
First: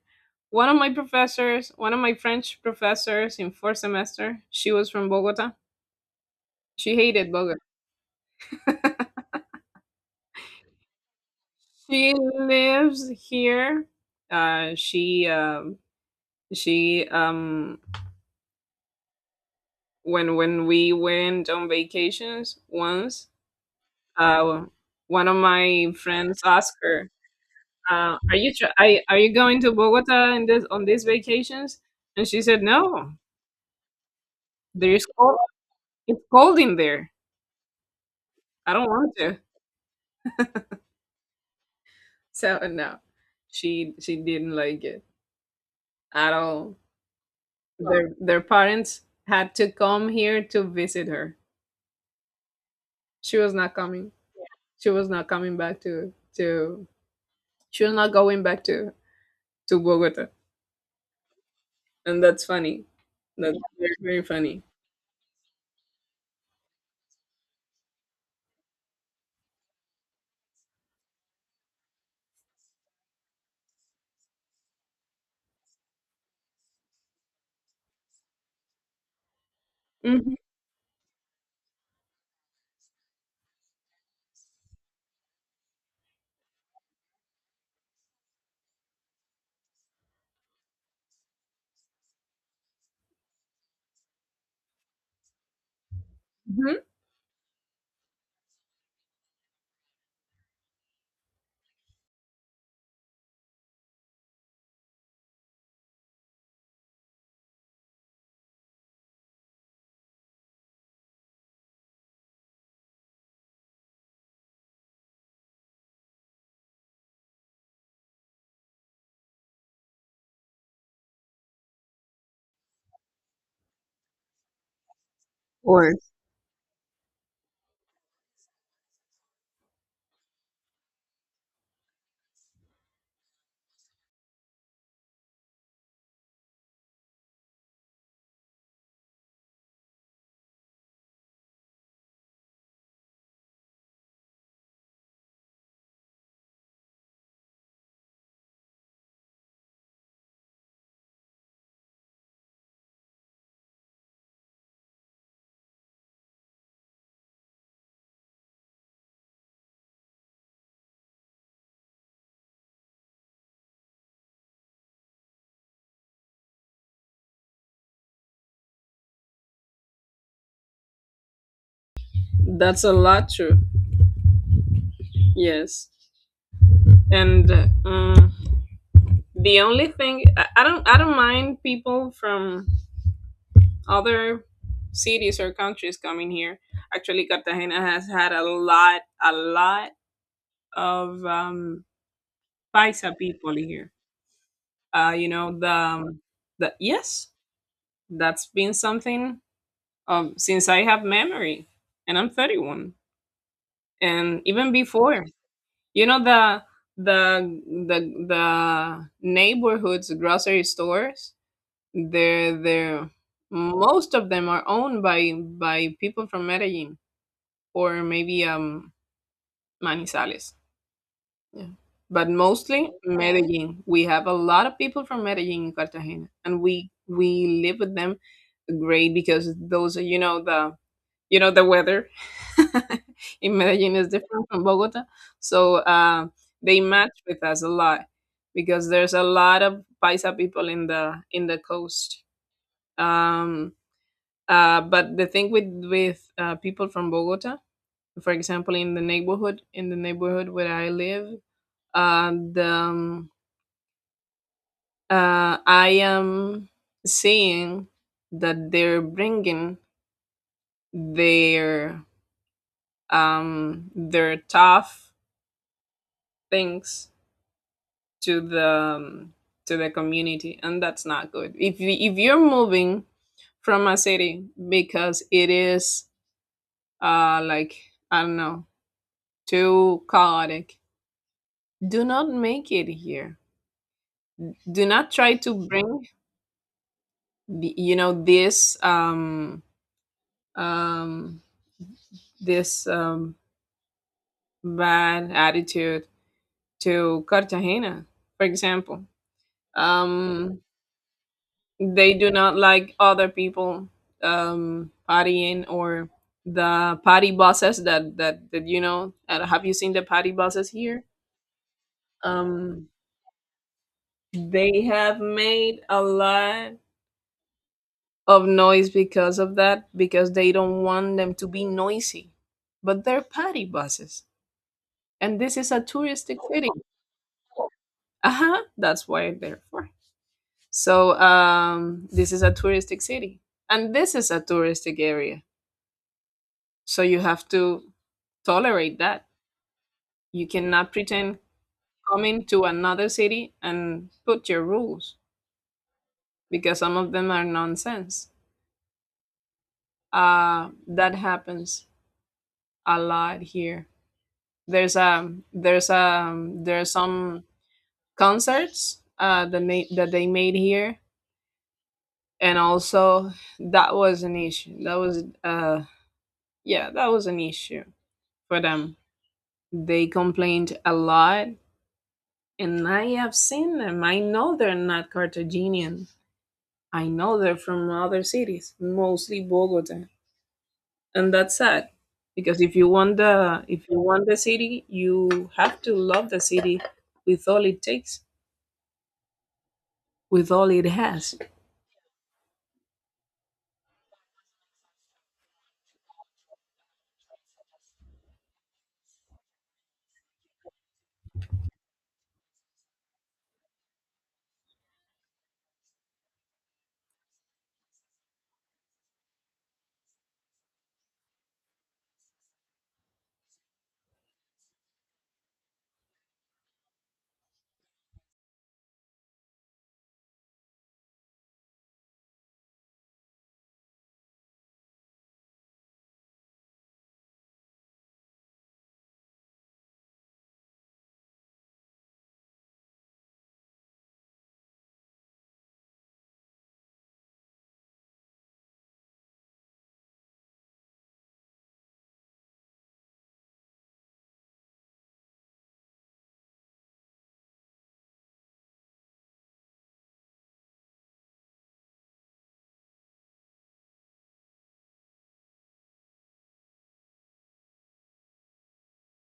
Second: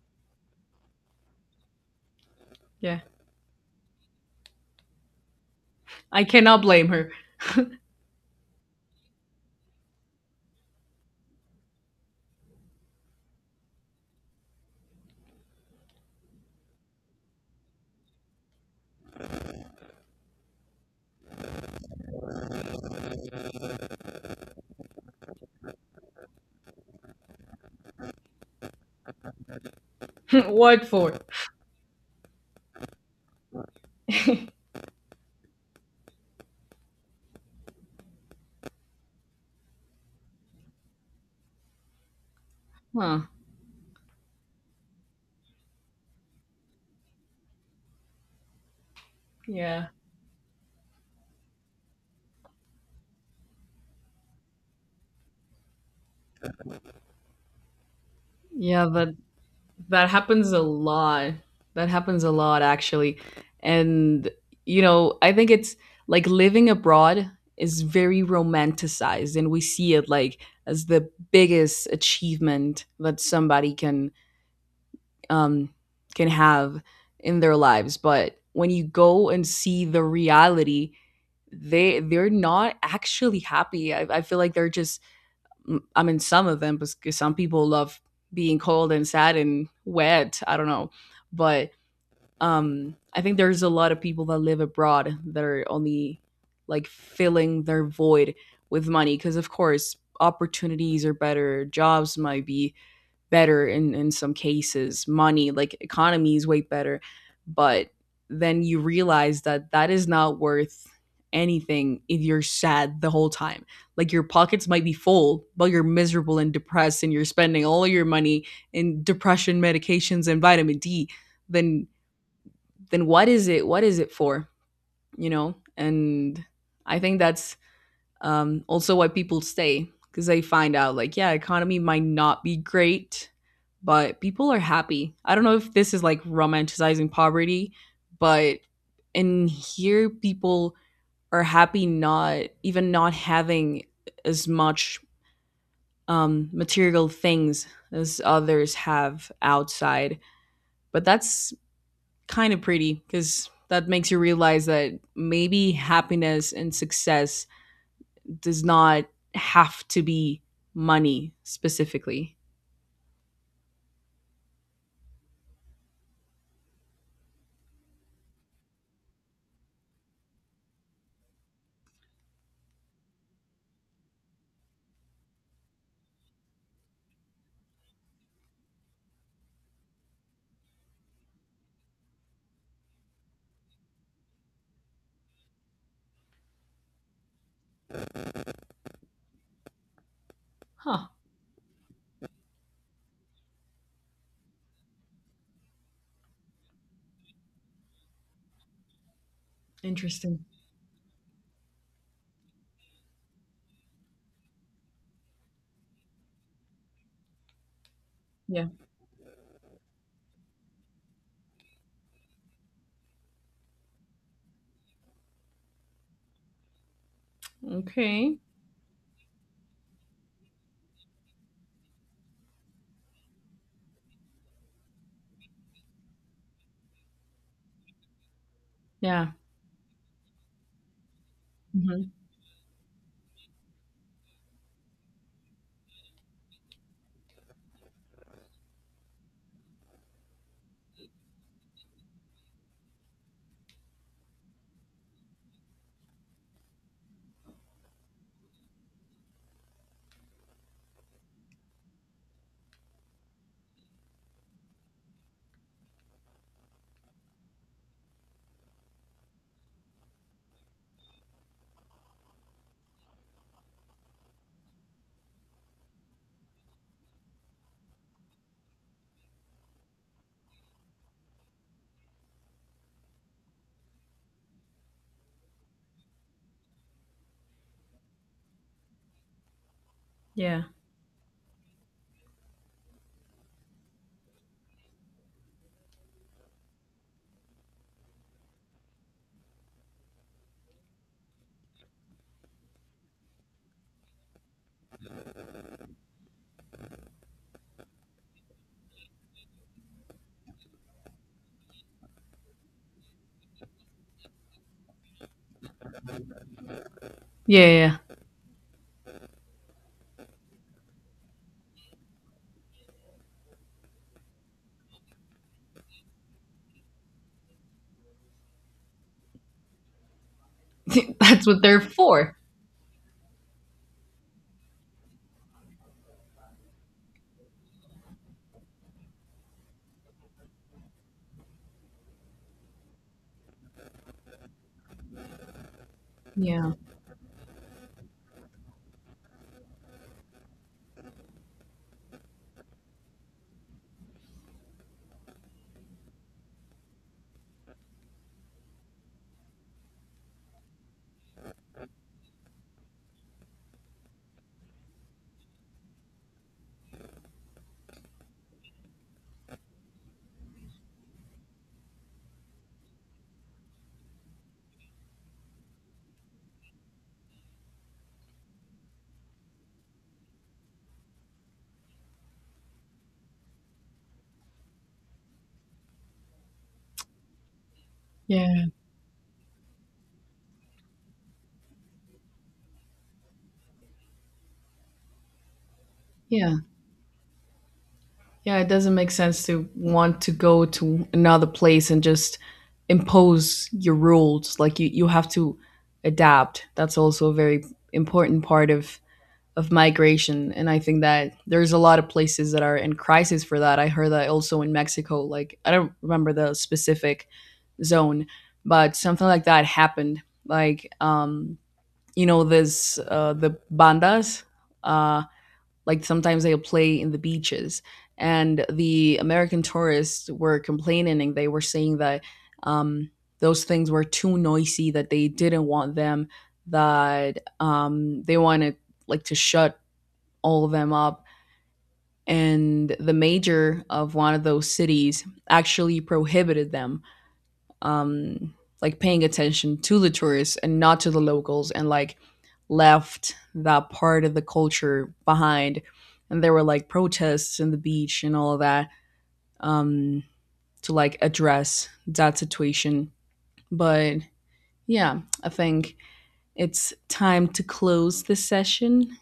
Speaker 2: One of my professors, one of my French
Speaker 1: yeah.
Speaker 2: professors in fourth semester, she was from Bogota.
Speaker 1: I cannot blame
Speaker 2: She
Speaker 1: her.
Speaker 2: hated Bogota. She lives here. Uh, she um, she When we went on vacations once, uh, one of my friends, Oscar, "Are you are you going to
Speaker 1: *laughs*
Speaker 2: Bogota in this on
Speaker 1: What
Speaker 2: these
Speaker 1: for?
Speaker 2: vacations?" And she said, "No, there's cold. It's cold in there. I don't want to." So no,
Speaker 1: Huh.
Speaker 2: she didn't like it at all. Their parents had to
Speaker 1: Yeah.
Speaker 2: come here to visit her. She was not coming. She was not coming back to to. She was not going back
Speaker 1: Yeah, that
Speaker 2: to
Speaker 1: that
Speaker 2: Bogota,
Speaker 1: happens a lot. That
Speaker 2: and
Speaker 1: happens a
Speaker 2: that's
Speaker 1: lot
Speaker 2: funny.
Speaker 1: actually.
Speaker 2: That's very, very
Speaker 1: And
Speaker 2: funny.
Speaker 1: you know, I think it's like living abroad is very romanticized, and we see it like as the biggest achievement that somebody um, can have in their lives. But when you go and see the
Speaker 2: Hmm.
Speaker 1: reality, they're not actually happy. I feel like they're just. I mean, some of them, because some people love being cold and sad and wet. I don't know, but I think there's a lot of people that live abroad that are only
Speaker 2: Hmm.
Speaker 1: like filling their void with money, because of course opportunities are better, jobs might be better in some cases. Money, like economy is way better, but then you realize that that is not worth anything if you're sad the whole time. Like your pockets might be full, but you're miserable and depressed, and you're spending all your money in depression medications and vitamin D. then then what is it, what is it for, you know?
Speaker 2: Or,
Speaker 1: And I think that's also why people stay, because they find out like, yeah, economy might not be great, but people are happy. I don't know if this is like romanticizing poverty, but in here, people are happy not even not having as much material things as others have outside. But that's kind of pretty, because that makes you realize that maybe happiness and success does not have to be money specifically.
Speaker 2: that's a lot true. Yes. And um, the only thing, I don't mind people from other cities or countries coming here. Actually, Cartagena has had a lot
Speaker 1: Huh.
Speaker 2: of paisa people here, uh, you know, the yes, that's been something
Speaker 1: Interesting.
Speaker 2: since I have memory, and I'm 31, and even before, you know, the the
Speaker 1: Yeah.
Speaker 2: the neighborhoods, grocery stores. They're most of them are owned by people from Medellin, or
Speaker 1: Okay.
Speaker 2: maybe Manizales. Yeah. But mostly Medellin. We have a lot of people from Medellin in Cartagena, and we live with them great,
Speaker 1: Yeah.
Speaker 2: because those are, you know, the weather
Speaker 1: Mm-hmm.
Speaker 2: *laughs* in Medellin is different from Bogota. So, they match with us a lot because there's a lot of paisa people in the coast. Um, but the thing with people from Bogota, for example, in the neighborhood where I live, the I am seeing that they're bringing their their tough things to the um, community, and that's not good. If you're moving from a city because it is, like, I don't know, too
Speaker 1: Yeah.
Speaker 2: chaotic, do not make it here. Do not try to bring the, you know, um this bad attitude to Cartagena. For example, um they do not like other people partying, or the party
Speaker 1: Yeah.
Speaker 2: buses
Speaker 1: Yeah.
Speaker 2: that, you know, have you seen the party buses here? um they have made a lot of noise because of that, because they don't want
Speaker 1: *laughs*
Speaker 2: them
Speaker 1: That's
Speaker 2: to
Speaker 1: what
Speaker 2: be
Speaker 1: they're
Speaker 2: noisy,
Speaker 1: for.
Speaker 2: but they're party buses, and this is a touristic city. Uh-huh, that's why they're for. So, this is a touristic city, and this is a touristic area,
Speaker 1: Yeah.
Speaker 2: so you have to tolerate that. You cannot pretend coming to another city and put your rules, because some of them are nonsense. Uh, that happens a lot here. There's some concerts, that made that they made here, and also that was an issue. That was, yeah, that was an issue for them. They complained a lot, and I have seen them. I know they're not Carthaginian. I know they're from other
Speaker 1: Yeah.
Speaker 2: cities, mostly Bogota, and that's sad, because if you want the city, you have to love the
Speaker 1: Yeah.
Speaker 2: city with all it takes.
Speaker 1: Yeah. It doesn't make sense to want to
Speaker 2: With
Speaker 1: go
Speaker 2: all it
Speaker 1: to
Speaker 2: has.
Speaker 1: another place and just impose your rules. Like you have to adapt. That's also a very important part of migration, and I think that there's a lot of places that are in crisis for that. I heard that also in Mexico, like I don't remember the specific zone, but something like that happened. Like you know this the bandas, uh like sometimes they'll play in the beaches, and the American tourists were complaining, and they were saying that um those things were too noisy, that they didn't want them, that they wanted like to shut all of them up. And the mayor of one of those cities actually prohibited them, um, like paying attention to the tourists and not to the locals, and like left that part of the culture behind. And there were like protests in the beach and all of that, um, to like address that situation. But yeah, I think it's time to close the session.